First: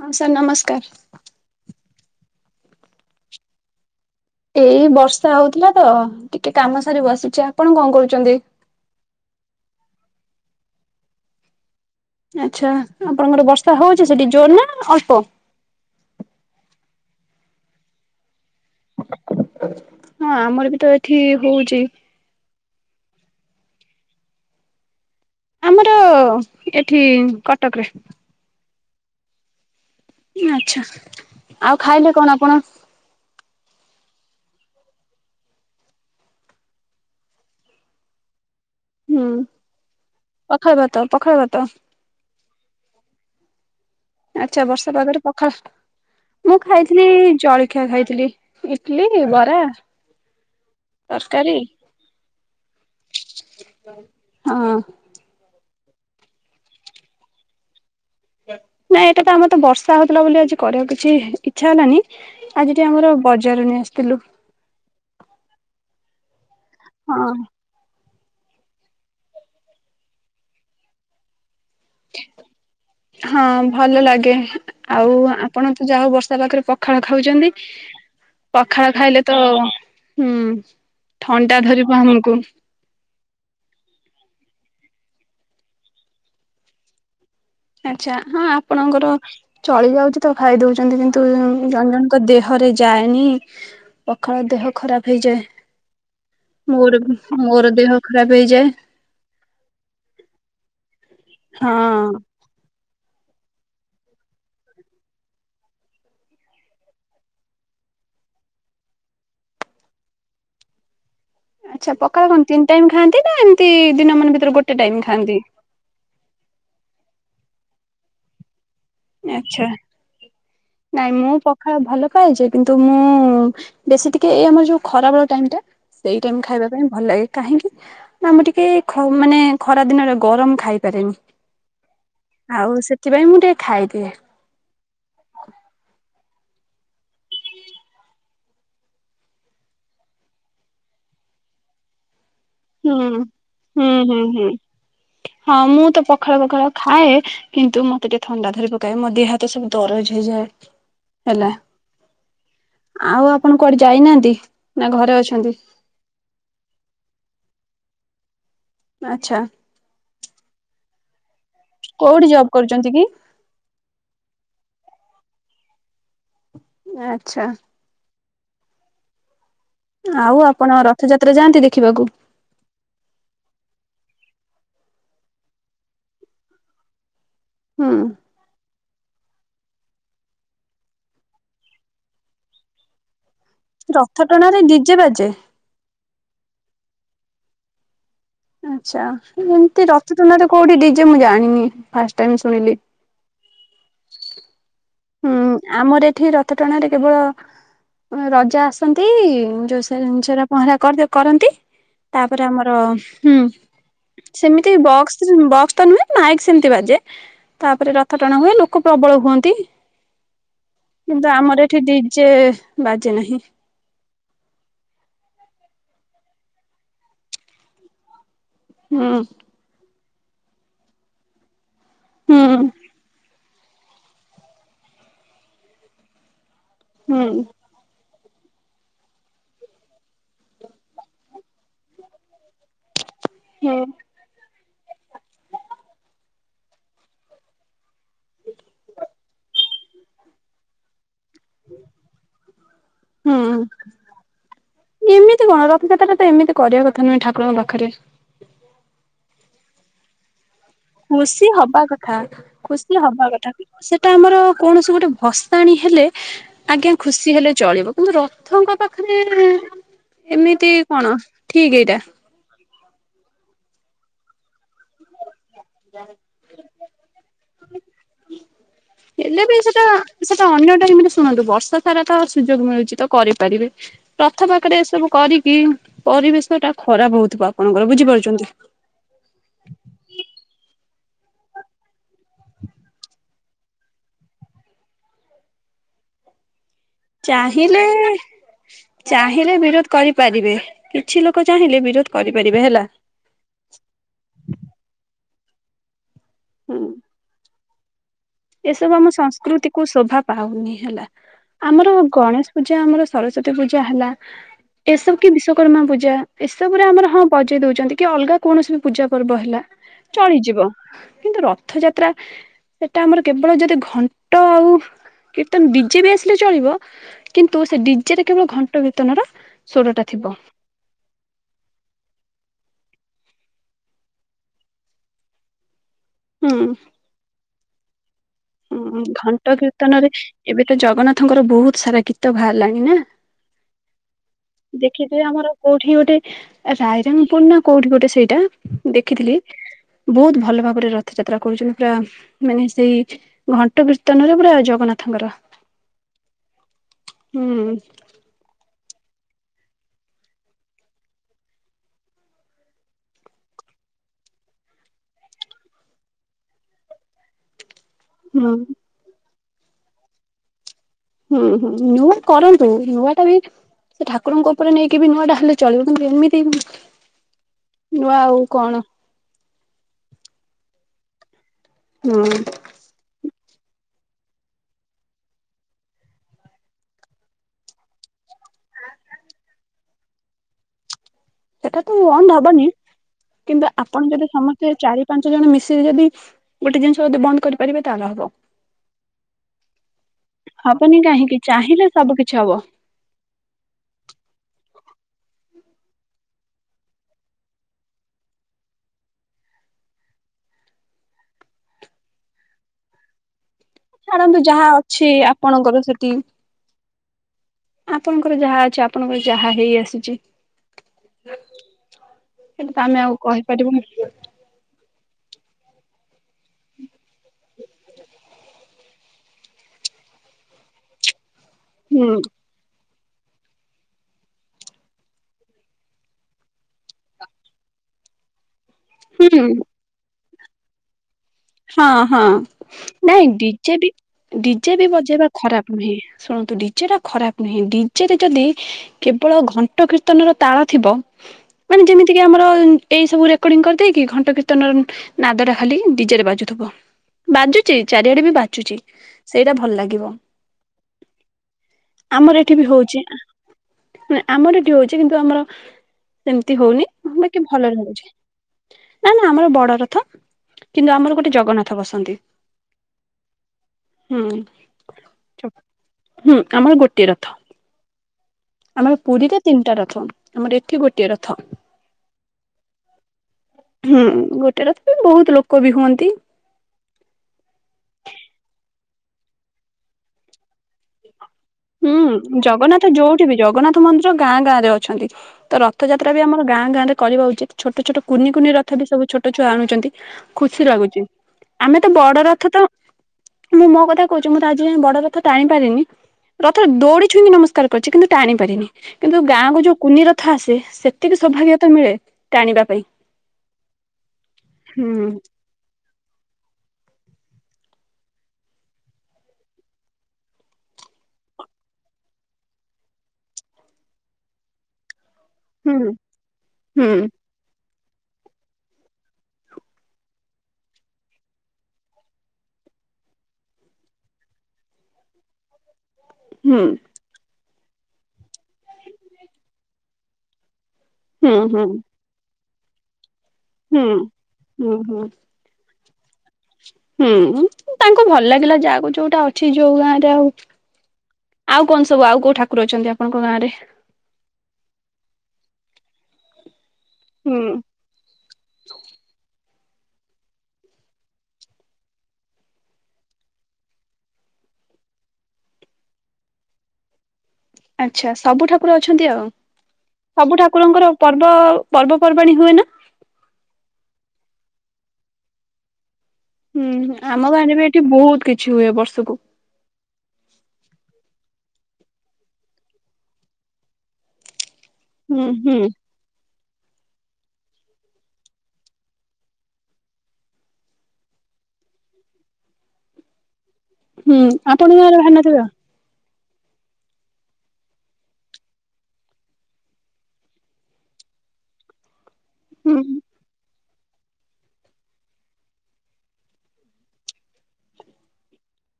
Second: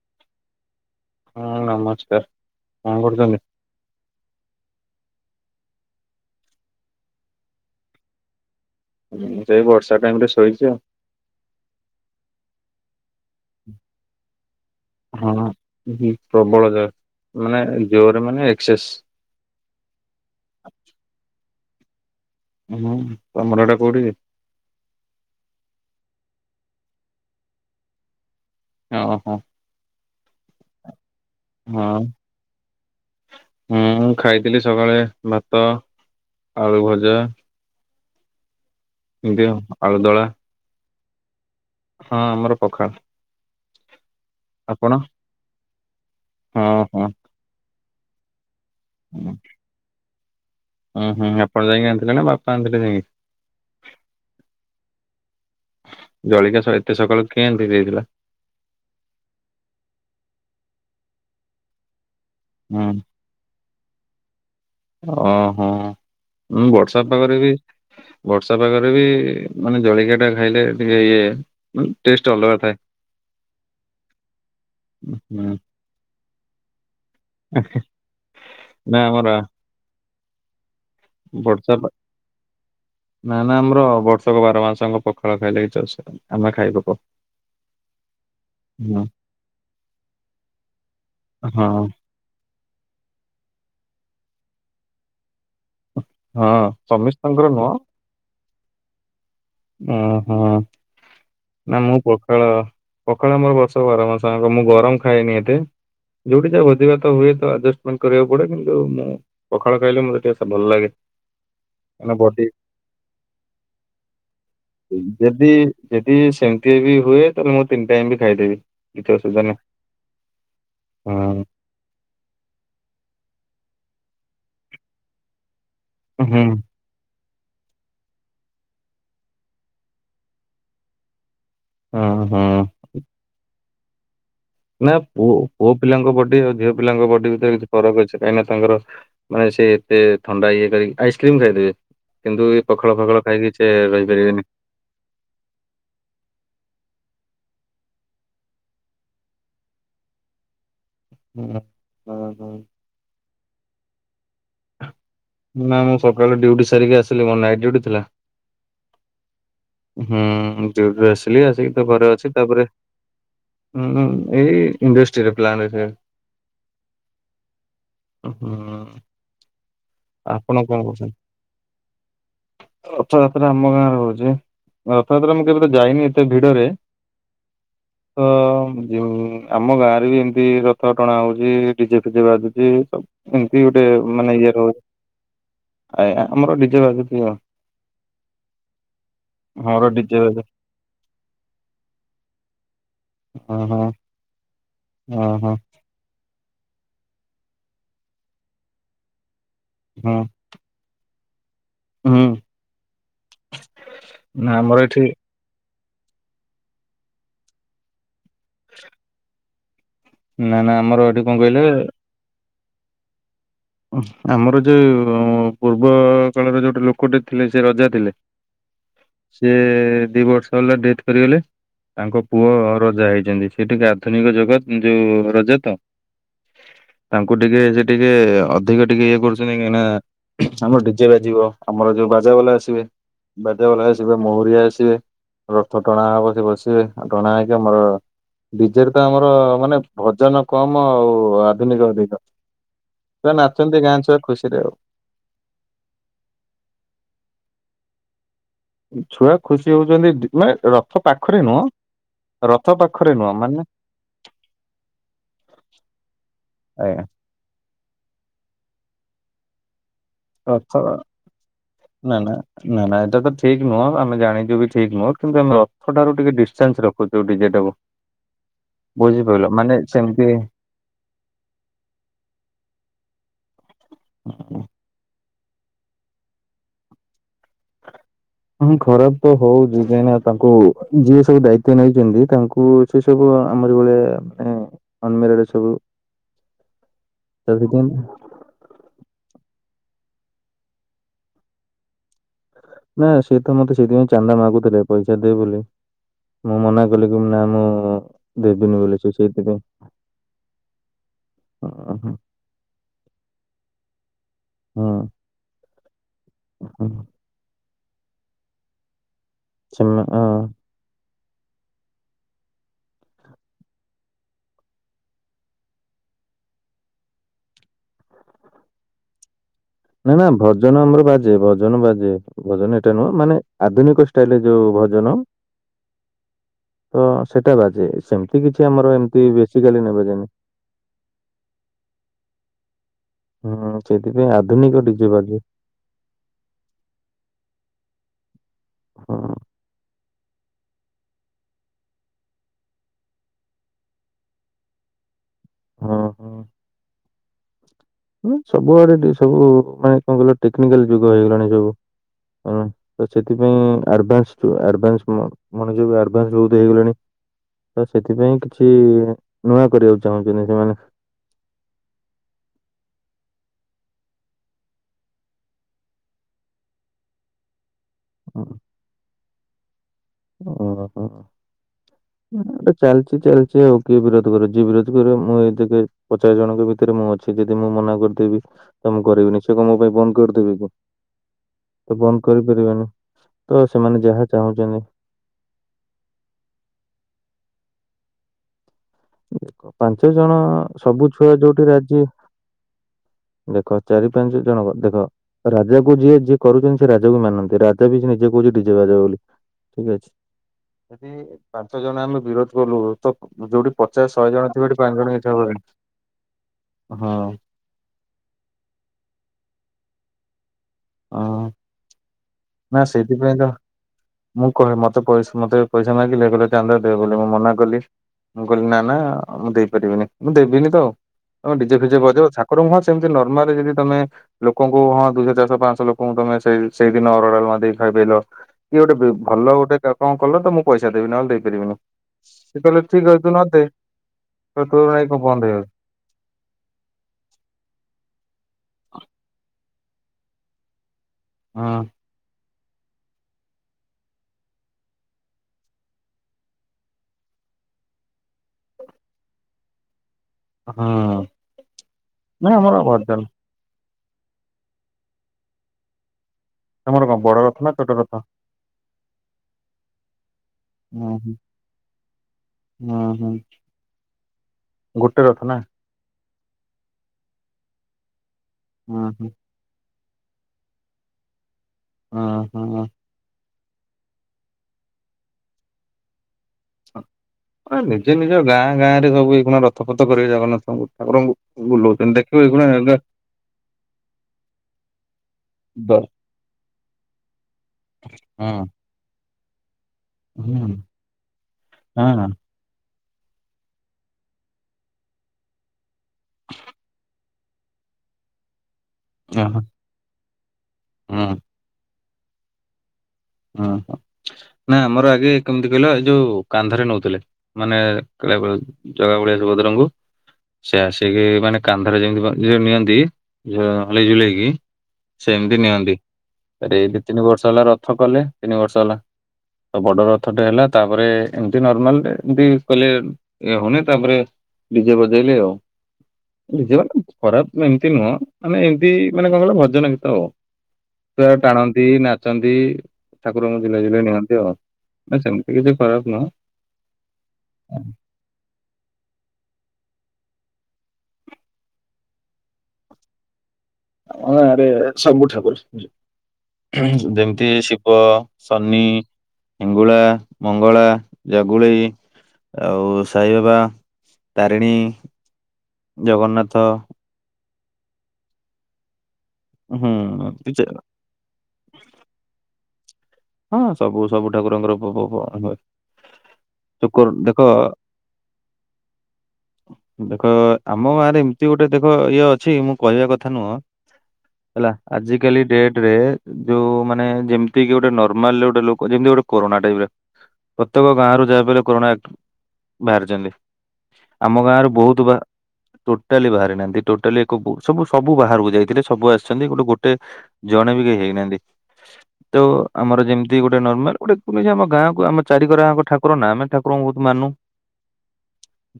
ହଁ, ସାର୍ ନମସ୍କାର। ହୁଁ ନମସ୍କାର କଣ କରୁଚନ୍ତି? ଏଇ ବର୍ଷା ହଉଥିଲା ତ ଟିକେ କାମ ସାରି ବସିଛି ଆପଣ କଣ କରୁଛନ୍ତି? ହୁ ସେଇ ବର୍ଷା ଟାଇମ ରେ ଶୋଇଛି ଆଉ ଆଚ୍ଛା ଆପଣଙ୍କର ବର୍ଷା ହଉଛି ସେଠି ଜୋର ନା ଅଳ୍ପ ହଁ ପ୍ରବଳ ଜର ମାନେ ଜୋରେ ମାନେ ଏକ୍ସେସ। ହଁ ଆମର ବି ତ ଏଠି ହଉଛି। ହୁଁ ତମର ଏଟା କୋଉଠି କି? ଆମର ଏଠି କଟକରେ। ଓହୋ। ଆଛା ଆଉ ଖାଇଲେ କଣ ଆପଣ? ହୁଁ, ମୁଁ ଖାଇଥିଲି ସକାଳେ ଭାତ, ଆଳୁ ଭଜା ହୁଁ ଏମତି ଆଉ ଆଳୁ ଦଳା। ପଖାଳ ଭାତ, ପଖାଳ ଭାତ। ହଁ, ଆମର ପଖାଳ। ଆଚ୍ଛା, ଆପଣ? ବର୍ଷା ପାାଗରେ ପଖାଳ, ମୁଁ ହଁ ଖାଇଥିଲି ହଁ ଜଳଖିଆ ଖାଇଥିଲି। ଇଟିଲି, ବରା ହୁଁ, ହୁଁ ତରକାରୀ ଆପଣ ଯାଇକି ଆଣିଥିଲେ? ନା ବାପା ଆଣିଥିଲେ ଯାଇକି। ହଁ ଜଳିଖିଆ ଏତେ ସକାଳୁ କିଏ ଆଣିକି ଦେଇଥିଲା? ନାଇଁ ଏଇଟା ତ ଆମର ତ ବର୍ଷା ହଉଥିଲା ବୋଲି ଆଜି କରିବାକୁ କିଛି ଇଚ୍ଛା ହେଲାନି। ଆଜିଟି ହୁଁ ଆମର ବଜାର ନେଇ ଆସିଥିଲୁ। ଓହୋଁ ବର୍ଷା ହଁ। ପାଗରେ ବି ବର୍ଷା ପାଗରେ ବି ମାନେ ଜଳିକିଆ ଟା ଖାଇଲେ ଟିକେ ଇଏ ମାନେ ଟେଷ୍ଟ ଅଲଗା ଥାଏ। ହଁ ଭଲ ଲାଗେ ଆଉ ହୁଁ ଆପଣ ତ ଯାହା ହଉ ବର୍ଷା ପାଗ ରେ ପଖା ପଖାଳ ଖାଉଛନ୍ତି। ପଖାଳ ନା ଖାଇଲେ ଆମର ତ ହୁଁ ଥଣ୍ଡା ବର୍ଷା ପା ଧରିବ ଆମକୁ। ନା ନା ଆମର ବର୍ଷକ ବାର ମାସ ଯାଙ୍କ ପଖାଳ ଖାଇଲେ କିଛି ଅସୁବିଧା ନାହିଁ, ଆମେ ଖାଇ ପକାଉ। ଆଚ୍ଛା, ହଁ, ଆପଣଙ୍କର ଚଳି ଯାଉଛି ତ ଖାଇ ଦଉଛନ୍ତି କିନ୍ତୁ ଜଣେ ହଁ ଜଣେ ତ ଦେହରେ ଯାଏନି, ପଖାଳ ଦେହ ଖରାପ ହେଇଯାଏ। ହଁ ମୋର ସମସ୍ତଙ୍କର ନୁହଁ ମୋର ଦେହ ଖରାପ ହେଇଯାଏ। ଅ, ହଁ। ନା ମୁଁ ହଁ। ପଖାଳ ପଖାଳ ମୋର ବର୍ଷ କ ବାର ମାସ ଯାଙ୍କ ମୁଁ ଗରମ ଖାଏନି ଏତେ। ଯୋଉଠି ଯା ଭୋଜିଭାତ ହୁଏ ତ ଆଡ୍ ଜଷ୍ଟ ମେଣ୍ଟ କରିବାକୁ ପଡେ କିନ୍ତୁ ମୁଁ ପଖାଳ ଖାଇଲେ ମତେ ଟିକେ ଭଲ ଲାଗେ। ଆଚ୍ଛା କାହିଁକିନା ପଖଆଳ ବଡି କଣ ତିନି ଟାଇମ୍ ଖାଆନ୍ତି ନା ଏମିତି ଦିନ ମାନ୍ ଭିତରେ ଗୋଟେ ଟାଇମ୍ ଖାଆନ୍ତି? ଯଦି ଯଦି ସେମିତି ବି ହୁଏ ତାହେଲେ ମୁଁ ତିନି ଟାଇମ ବି ଖାଇଦେବି। କିଛି ଅସୁବିଧା ନାହିଁ। ଆଛା ନାଇଁ ମୁଁ ହୁଁ ପ ପାଖାଳ ଭଲ ପାଏଜେ କିନ୍ତୁ ମୁଁ ବେଶୀ ଟିକେ ଏଇ ଆମର ଯୋଉ ଖରା ବେଳ ଟାଇମ୍ ଟା ଏଇ ହୁଁ ଟାଇମ ଖାଇବା ପାଇଁ ଭଲ ଲାଗେ କାହିଁକି? ନା ମୁଁ ଟିକେ ମାନେ ଖରା ଦିନରେ ଗରମ ଖାଇ ପାରେନି। ହୁଁ ହୁଁ ଆଉ ସେଥି ପାଇଁ ମୁଁ ଟିକେ ଖାଇଦିଏ। ନା ପୁଅ ପୁଅ ପିଲାଙ୍କ ବଡି ଆଉ ଝିଅ ପିଲାଙ୍କ ବଡି ବିିତରେ କିଛି ଫରକ ଅଛି, କାହିଁକି ନା ତାଙ୍କର ମାନେ ସେ ଏତେ ଥଣ୍ଡା ଇଏ କରି ଆଇସ୍କ୍ରିମ ଖାଇଦେବେ କିନ୍ତୁ ହୁଁ ପଖାଳ, ଫଖାଳ ଖାଇକି ସେ ହୁଁ ହୁଁ ହୁଁ ରହିପାରିବେନି। ହଁ ମୁଁ ତ ପଖାଳ ପଖାଳ ଖାଏ କିନ୍ତୁ ମତେ ଟିକେ ଥଣ୍ଡା ଧରି ପକାଏ ମୋ ଦେହ ହାତ ସବୁ ଦରଜ ହେଇଯାଏ। ହୁଁ ହେଲା ହୁଁ ହୁଁ ଆଉ ଆପଣ କୁଆଡେ ଯାଇନାହାନ୍ତି ନା ଘରେ ଅଛନ୍ତି? ନା ମୁଁ ସକାଳେ ଡ୍ୟୁଟି ସାରିକି ଆସିଲି ମୋର ନାଇଟ ଡ୍ୟୁଟି ଥିଲା। ଆଛା। ହୁଁ [unintelligible] ରୁ ଆସିଲି ଆସିକି ତ ଘରେ କୋଉଠି ଅଛି ଜବ୍ ତାପରେ କରୁଛନ୍ତି କି? ହୁଁ ଏଇ ଇଣ୍ଡଷ୍ଟ୍ରିରେ ପ୍ଲାନ୍ ଆଛା। ହୁଁ। ଆଉ କଣ ଆପଣ କରୁଛନ୍ତି? ରଥଯାତ୍ରା ଯାଆନ୍ତି ଦେଖିବାକୁ? ରଥଯାତ୍ରା ଆମ ଗାଁ ରେ ହଉଛି। ରଥଯାତ୍ରା ମୁଁ କେବେ ତ ଯାଇନି ଏତେ ଭିଡ଼ରେ। ହୁଁ। ତ ଜଉ ଆମ ଗାଁ ରେ ବି ଏମତି ରଥ ଟଣା ହଉଛି। ଡିଜେ ଫିଜେ ବାଧୁଛି ସବୁ ଏମତି ଗୋଟେ ରଥ ମାନେ ଇଏ ଟଣାରେ ର ଡିଜେ ବାଜେ। ଆଜ୍ଞା ଆମର ଡିଜେ ବାଜୁଥିବ। ଆଚ୍ଛା ଏମିତି ଆମର ରଥ ଡିଜେ ବାଜୁଛି ଟଣାରେ କୋଉଠି ଡିଜେ ମୁଁ ଜାଣିନି ଫାଷ୍ଟ ଟାଇମ ଶୁଣିଲି। ଅ ହଁ। ଓ ହୁଁ ହୋ। ଆମର ଏଠି ରଥ ଟଣାରେ କେବଳ ରଜା ଆସନ୍ତି ହଁ [unintelligible] ପହଁରା କରିଦ କରନ୍ତି ହୁଁ ତାପରେ ଆମର ହୁଁ ନା ସେମିତି ଆମର ଏଠି ବକ୍ସ ବକ୍ସ୍ ତ ନୁହେଁ ମାଇକ୍ ସେମତି ବାଜେ ତାପରେ ରଥ ଟଣା ହୁଏ ଲୋକ ପ୍ରବଳ ହୁଅନ୍ତି। ନା ନା। ଆମର ଏଠି କିନ୍ତୁ କଣ କହିଲେ ଆମର ଏଠି ଡିଜେ ବାଜେ ନାହିଁ। ଆମର ଯୋଉ ପୂର୍ବ କାଳର ଯୋଉଟି ଲୋକଟେ ଥିଲେ ସେ ରଜା ଥିଲେ। ହୁଁ। ସିଏ ଦି ବର୍ଷ ହେଲା ଡେଥ୍ କରିଗଲେ ତାଙ୍କ ହୁଁ ପୁଅ ରଜା ହେଇଛନ୍ତି ସେ ଟିକେ ଆଧୁନିକ ଜଗା ଯୋଉ ରଜା ତ ତାଙ୍କୁ ହୁଁ। ଟିକେ ଯେ ଟିକେ ଅଧିକ ଟିକେ ଇଏ କରୁଛନ୍ତି କାହିଁକିନା ଆମର ଡିଜେ ବାଜିବ ଆମର ଯୋଉ ବାଜା ବାଲା ଆସିବେ। ବାଜା ହୁଁ ବାଲା ଆସିବ। ମହୁରିଆ ଆସିବେ ରଥ ଟଣା ହେବ ସେ ବସିବେ ରଥ ଟଣା ହେଇକି ଆମର ଡିଜେରେ ତ ଆମର ମାନେ ଭଜନ କମ ଆଉ ଆଧୁନିକ ଅଧିକ। ଛୁଆ ହୁଁ ନାଚନ୍ତି ଗାଁ ଛୁଆ ଖୁସିରେ ଆଉ। ଏମିତି କଣ ରଥଯାତ୍ରା ତ ଏମିତି କରିବା କଥା ନୁହେଁ ଠାକୁରଙ୍କ ପାଖରେ। ଛୁଆ ଖୁସି ହଉଛନ୍ତି ମାନେ ର ଖୁସି ହବା କଥା ଖୁସି ପାଖରେ ହବା ନୁହଁ କଥା ମାନେ ସେ ତ ଆମର କୌଣସି ଗୋଟେ ଭସାଣି ହେଲେ ଆଜ୍ଞା ଖୁସି ହେଲେ ଚଳିବ। କିନ୍ତୁ ରଥଙ୍କ ପାଖରେ ରଥ ଏମିତି କଣ ଠିକ୍ ଏଇଟା? ନା ନା ନା ନା ଏଟା ତ ଠିକ ନୁହଁ ଆମେ ଜାଣିଛୁ ବି ଠିକ ନୁହଁ କିନ୍ତୁ ଆମେ ର ଥାରୁ ଟିକେ ଡିଷ୍ଟାନ୍ସ ରଖୁଛୁ ଡିଜେଟାକୁ। ହେଲେ ବି ସେଟା ସେମିତି ସେଟା ଅନ୍ୟଟାଇମ୍ ରେ ଶୁଣନ୍ତୁ ବର୍ଷ ସାରା ତ ସୁଯୋଗ ମିଳୁଛି ତ କରିପାରିବେ। ରଥ ପାଖରେ ଏସବୁ କରିକି ପରିବେଶ ଟା ଖରାପ ହଉଥିବ ଆପଣଙ୍କର ବୁଝିପାରୁଛନ୍ତି। ହ ଖରାପ ତ ହଉଛି କାହିଁ ନା ତାଙ୍କୁ ଯିଏ ସବୁ ଦାୟିତ୍ଵ ନେଇଛନ୍ତି ତାଙ୍କୁ ସେ ସବୁ [unintelligible] ଅନମେରିଡ ସବୁ। ତ ଚାହିଁଲେ ସେଥିପାଇଁ ଚାହିଁଲେ ବିରୋଧ କରିପାରିବେ କିଛି ଲୋକ ଚାହିଁଲେ ବିରୋଧ କରିପାରିବେ ହେଲା। ନା ସେଇ ତ ମତେ ସେଥିପାଇଁ ଚାନ୍ଦା ମାଗୁଥିଲେ ପଇସା ଦେ ବୋଲି। ମୁଁ ମନା ହୁଁ କଲି କି ନା ମୁଁ ଦେବିନି ଏସବୁ ବୋଲି ସେ ଆମ ସେଇଥିପାଇଁ ସଂସ୍କୃତି କୁ ଶୋଭା ପାଉନି ହେଲା। ଆମର ହଁ ଗଣେଶ ପୂଜା ଆମର ସରସ୍ଵତୀ ପୂଜା ହେଲା। ହଁ ଏସବୁ କି ବିଶ୍ଵକର୍ମା ପୂଜା ଏସବୁ ରେ ଆମର ହଁ ପଜେଇ ଦଉଛନ୍ତି କି ଅଲଗା କୌଣସି ବି ପୂଜା ପର୍ବ ହେଲା ସେମା ହଁ ଚଳିଯିବ। କିନ୍ତୁ ରଥଯାତ୍ରା। ଟା ଆମର କେବଳ ଯଦି ଘଣ୍ଟ ଆଉ କୀର୍ତ୍ତନ ଡିଜେ ବି ଆସିଲେ ଚଳିବ। କିନ୍ତୁ ସେ ଡିଜେରେ କେବଳ ଘଣ୍ଟ କିର୍ତନଟା ନା ନା ଭ ଭଜନ ଆମର ବାଜେ ଭଜନ ବାଜେ ଭଜନ ଏଟା ନୁହଁ ମାନେ ଆଧୁନିକ ଷ୍ଟାଇଲରେ ଯୋଉ ଭଜନ। [inaudible] ହୁଁ। ତ ସେଟା ବାଜେ ସେମିତି କିଛି ଆମର ହୁଁ ଏମତି ଘଣ୍ଟ ବେସିକାଲି ନେବେ କୀର୍ତ୍ତନରେ ଯେ ଏବେ ତ ଜଗନ୍ନାଥଙ୍କର ବହୁତ ସାରା ଗୀତ ବାହାରିଲାଣି ନା। ହୁଁ ସେଥିପାଇଁ ଆଧୁନିକ ଡିଜେ ଦେଖିଥିବେ ବାଯେ। ଆମର କୋଉଠି ଗୋଟେ ରାଇରଙ୍ଗପୁର ନା କୋଉଠି ଗୋଟେ ସେଇଟା ହଁ। ଦେଖିଥିଲି। ବହୁତ ଭଲ ଭାବରେ ରଥଯାତ୍ରା କରୁଛନ୍ତି ପୁରା ମାନେ ସେଇ ଘଣ୍ଟ କୀର୍ତ୍ତନର ପୁରା ଜଗନ୍ନାଥଙ୍କର। ହଁ। ହଁ ହୁଁ। ସବୁଆଡେ ଟିକେ ସବୁ ମାନେ କଣ କହିଲ ଟେକ୍ନିକାଲ ଯୁଗ ହେଇଗଲାଣି ଏ ସବୁ। ତ ସେଥିପାଇଁ ଆଡଭାନ୍ସ ଠୁ ଆଡଭାନ୍ସ ମ୍ ମାନେ ଯୋଉଁ ଆଡଭାନ୍ସ ଉଦୟ ହେଇଗଲେଣି। ତ ସେଥିପାଇଁ ହୁଁ କିଛି ନୂଆ କରିବାକୁ ଚାହନ୍ତିନି ସେମାନେ। ହୁଁ ହୁଁ ନୂଆ କରନ୍ତୁ, ନୂଆ ଟା ବି ଠାକୁରଙ୍କ ଉପରେ ନେଇକି ବି ନୂଆଟା ହେଲେ ଚଳିବ କିନ୍ତୁ ଏମିତି ନୂଆ ଆଉ କଣ। [unintelligible] ହୁଁ ଚାଲିଛି ଚାଲିଛି ଆଉ କିଏ ବିରୋଧ କରେ ଯିଏ ବିରୋଧ କରେ ମୁଁ ଏତାକେ ପଚାଶ ଜଣଙ୍କ ଭିତରେ ମୁଁ ଅଛି। ସେ ଯଦି ମୁଁ ମନା କରିଦେବି ତ ମୁଁ କରିବିନି ସେ କଣ ମୋ ପାଇଁ ବନ୍ଦ କରିଦେବେ କହ। ସେଟା ତ ବନ୍ଦ ହବନି ତ କିନ୍ତୁ ସେମାନେ ଆପଣ ଯାହା ଯଦି ସମସ୍ତେ ଚାହୁଁଛନ୍ତି ଚାରି ପାଞ୍ଚ ଜଣ ମିଶିକି ଯଦି ଗୋଟେ ଜିନିଷ ଯଦି ବନ୍ଦ କରିପାରିବେ ତାହେଲେ ହବ। ପାଞ୍ଚ ଜଣ ହବନି ସବୁ ଛୁଆ କାହିଁକି ଯୋଉଠି ଚାହିଁଲେ ରାଜି, ସବୁ କିଛି ହବ ଦେଖ ଚାରି ପାଞ୍ଚ ଜଣଙ୍କ ଦେଖ ରାଜାକୁ ଯିଏ ଯିଏ କରୁଛନ୍ ସେ ରାଜା କୁ ମାନନ୍ତି, ରାଜା ବି ସେ ନିଜେ କହୁଛି ନିଜେ ଡିଜେ ବଜାଅ ବୋଲି। ଠିକ ଅଛି ଯଦି ପାଞ୍ଚ ଜଣ ଆମେ ବିରୋଧ କଲୁ ତ ଯୋଉଠି ପଚାଶ ଶହେ ଛାଡନ୍ତୁ ଜଣ ଯାହା ଥିବେ ଏଠି ପାଞ୍ଚ ଅଛି ଜଣ ଏକା, ଆପଣଙ୍କର ସେଠି [inaudible] ହଁ। ଆପଣଙ୍କର ଯାହା ଅଛି ଆପଣଙ୍କର ଯାହା ହେଇ ଆସୁଛି। ହଁ ନା କିନ୍ତୁ [inaudible] ଆଉ ସେଇଥିପାଇଁ ତ କହିପାରିବୁନି। ମୁଁ କହେ ମତେ ପଇସା ମତେ ପଇସା ମାଗିଲେ କହିଲେ ଚାନ୍ଦା ଦେ ବୋଲି, ମୁଁ ମନା କଲି ମୁଁ କହିଲି ନା ନା ମୁଁ ଦେଇପାରିବିନି ମୁଁ ଦେବିନି ତ। ହ ଡିଜେ ଫିଜେ ହୁଁ ବଜାଅ ଠାକୁର ମୁହଁ ସେମିତି ନର୍ମାଲ ରେ ଯଦି ତମେ ଲୋକଙ୍କୁ ହଁ ଦୁଇଶହ ଚାରଶହ ପାଞ୍ଚ ଲୋକଙ୍କୁ ତମେ ସେଇ ସେଇଦିନ ଅରୁଆ ଡାଲମା ଦେଇ ଖାଇ ପିଏଇଲ। କିଏ ଗୋଟେ ବି ଭଲ ହୁଁ ଗୋଟେ କା କଣ କଲ ତ ମୁଁ ପଇସା ଦେବି, ନହଲେ ଦେ ହଁ ହଁ ନାଇଁ ନଦେ ଡିଜେ ବି ଡିଜେ ବି ତୋର ନାଇଁ କଣ ବଜେଇବା ବନ୍ଦ ଖରାପ ହେଇଗଲା ନୁହେଁ। ଶୁଣନ୍ତୁ ଡିଜେ ଟା ଖରାପ ନୁହେଁ, ଡିଜେ ରେ ଯଦି କେବଳ ଘଣ୍ଟ କୀର୍ତ୍ତନର ତାଳ ଥିବ। ମାନେ ଯେମିତି ଟିକେ ଆମର ଏଇ ସବୁ ରେକର୍ଡିଂ କରିଦେଇକି ଘଣ୍ଟ କୀର୍ତନର ନାଦଟା ଖାଲି ଡିଜରେ ବାଜନ୍ତି। ବାଜୁଛି ଚାରିଆଡେ ବି ବାଜୁଛି ସେଇଟା ଭଲ ଲାଗିବ। ହୁଁ ହୁଁ। ଆମର ନାଇଁ ଏଠି ବି ହଉଛି। ଭଜନ ଆମର ଏଠି ହଉଛି କିନ୍ତୁ ଆମର ସେମିତି ହଉନି, ତମର କଣ ବଡ ବାକି ରଥ ନା ଭଲରେ ଛୋଟ ହଉଛି। ରଥ? ନା ନା ଆମର ବଡ ରଥ। କିନ୍ତୁ ହୁଁ ଆମର ଗୋଟେ ହୁଁ ଏଠି ଜଗନ୍ନାଥ ବସନ୍ତି, ହୁଁ ହୁଁ ହୁଁ। ଗୋଟେ ରଥ ନା ହୁଁ ଆମର ଗୋଟିଏ ରଥ। ଆମର ହୁଁ ହୁଁ ପୁରୀରେ ତିନିଟା ରଥ, ଆମର ଏଠି ଗୋଟିଏ ରଥ। ହଁ ହୋ ହୋ। ହୁଁ ଗୋଟେ ରଥ ପାଇଁ ବହୁତ ଲୋକ ବି ହୁଅନ୍ତି। ଆରେ ନିଜେ ନିଜ ଗାଁ ଗାଁ ରେ ସବୁ ହେଇକିନା ରଥପଥ କରିବେ ଜଗନ୍ନାଥଙ୍କୁ, ଠାକୁରଙ୍କୁ। ବୁଲଉଛନ୍ତି ଦେଖିବ ହୁଁ ଏଇଖୁଣା ଜଗନ୍ନାଥ ଯୋଉଠି ବି ଜଗନ୍ନାଥ ମନ୍ଦିର ଗାଁ ଗାଁ ରେ ଅଛନ୍ତି। ତ ରଥଯାତ୍ରା ରେ ଆମର ଗାଁ ଗାଁରେ କରିବା ଉଚିତ ଛୋଟ ଛୋଟ କୁନି କୁନି ହୁଁ ରଥ ବି ସବୁ ଛୋ ଛୋଟ ଛୁଆ ଆଣୁଛନ୍ତି ହୁଁ ଖୁସି ଲାଗୁଛି। ଆମେ ତ ହଁ। ବଡ ରଥ ତ ମୁଁ ମୋ କଥା କହୁଛି ମୁଁ ତ ଆଜି ଯାଇଁ ବଡ ରଥ ଟାଣି ପାରିନି। ରଥ ଦୌଡି ଛୁଇକି ନମସ୍କାର ପଛିକିନା ଟାଣି ପାରିନି କିନ୍ତୁ ଓହୋ ଗାଁକୁ ଯୋଉ କୁନି ରଥ ଆସେ ସେତିକି ହୁଁ ସୌଭାଗ୍ୟ ତ ମିଳେ ଟାଣିବା ପାଇଁ। ଓ ହୋ ନା ହୁଁ ଆମର ଆଗେ କେମିତି କହିଲ ଏ ଯୋଉ କାନ୍ଧରେ ନଉଥିଲେ ମାନେ କାଳିଆ ବଳିଆ ଜଗା ବଳିଆ ସୁଭଦ୍ରାଙ୍କୁ। ସେ ଆସିକି ମାନେ କାନ୍ଧରେ ଯେମିତି ବଝିରେ ନିଅନ୍ତି ହଲେଇ ଝୁଲେଇକି ସେମିତି ହୁଁ ନିଅନ୍ତି ହୁଁ ଏଇ ଦି ତିନି ବର୍ଷ ହେଲା ରଥ କଲେ ତିନି ବର୍ଷ ହେଲା। ତ ବଡ ରଥ ଟେ ହେଲା ତାପରେ ଏମିତି ନର୍ମାଲ ଏମତି କହିଲେ ଏ ହଉନି ତାପରେ ଡିଜେ ବଜେଇଲି ଆଉ। ହୁଁ ଡିଜେବା ଖରାପ ଏମିତି ନୁହଁ ମାନେ ଏମତି ମାନେ କଣ କହିଲ ଭଜନ ଗୀତ ଆଉ। ସେ ହୁଁ ହୁଁ ଟାଣନ୍ତି ନାଚନ୍ତି। ଠାକୁରଙ୍କୁ ଦିନେ ହୁଁ ଦିନେ ନିଅନ୍ତି ଆଉ ହୁଁ ହୁଁ। ନା ସେମିତି କିଛି ଖରାପ ନୁହଁ। ହୁଁ ତାଙ୍କୁ ଭଲ ଲାଗିଲା ଯାହାକୁ ଯୋଉଟା ଆଉ। ଅଛି ଯୋଉ ଗାଁ ରେ ଆଉ ଆଉ କଣ ସବୁ ଆଉ କୋଉ ଠାକୁର ଅଛନ୍ତି ଆପଣଙ୍କ ଗାଁ ରେ। ହଁ ଆରେ ଏଠି ସବୁ ଠାକୁର ହୁଁ। ଯେମିତି ସି ବ, ଶନି, ହିଙ୍ଗୁଳା, ମଙ୍ଗଳା, ଜାଗୁଳେଇ। ଆଉ, ସାଇବାବା, ତାରିଣୀ, ଜଗନ୍ନାଥ। ଆଛା ସବୁ ଠାକୁର ଅଛନ୍ତି ଆଉ ହୁଁ ସବୁ କିଛି- ଠାକୁରଙ୍କର ପର୍ବ ପର୍ବପର୍ବାଣୀ ହୁଏ ନା? ହଁ ସବୁ ସବୁ ଠାକୁରଙ୍କର ଭୋଗ ଫୋ ହୁଏ। ହୁଁ ଶୁକୁର ଆମ ଦେଖ ଗାଁରେ ବି ଏଠି ବହୁତ କିଛି ହୁଏ ବର୍ଷକୁ। ଦେଖ ଆମ ଗାଁ ରେ ଏମିତି ଗୋଟେ ଦେଖ ଇଏ ଅଛି ମୁଁ କହିବା କଥା ନୁହଁ। ହେଲା ଆଜ ହୁଁ କାଲି ହୁଁ। ଡେଟରେ ଯୋଉ ମାନେ ଯେମିତି କି ଗୋଟେ ନ ରୁମାଲ ରେ ଗୋଟେ ଲୋକ ଯେମିତି ଗୋଟେ କରୋନା ଟାଇପ ରେ ପ୍ରତେକ ଗାଁ ର ଯାହାବି ହେଲେ କରୋନା ବାହାରିଚନ୍ତି ହୁଁ ଆମ ଗାଁରୁ ଆପଣଙ୍କ ଗାଁରେ ବହୁତ ଭାରି ବା ନଥିବ? ଟୋଟାଲି ବାହାରି ନାହାନ୍ତି ଟୋଟାଲି ଏକକୁ ସବୁ ସବୁ ବାହାରକୁ ଯାଇଥିଲେ ସବୁ ଆସିଚ଼ନ୍ତି ଗୋଟେ ଗୋଟେ ଜଣେ ବି କେହି ହେଇନାହାନ୍ତି ତ ହୁଁ ଆମର ଯେମି ଦି ଗୋଟେ ନର୍ମାଲ ଗୋଟେ କୁନିଜେ ଆମ ଗାଁକୁ ଆମ ଚାରିକରଆଙ୍କ ଠାକୁର ନା ଆମେ ଠାରଙ୍କୁ ବହୁତ ମାନୁ।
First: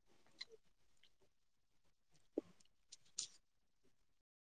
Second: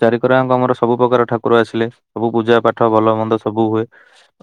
ଚାରିିକରଆଙ୍କ ଆମର ସବୁ ପକାର ଠାକୁର ଆସିଲେ ସବୁ ପୂଜା ପାଠ ଭଲ ମନ୍ଦ ସବୁ ହୁଏ।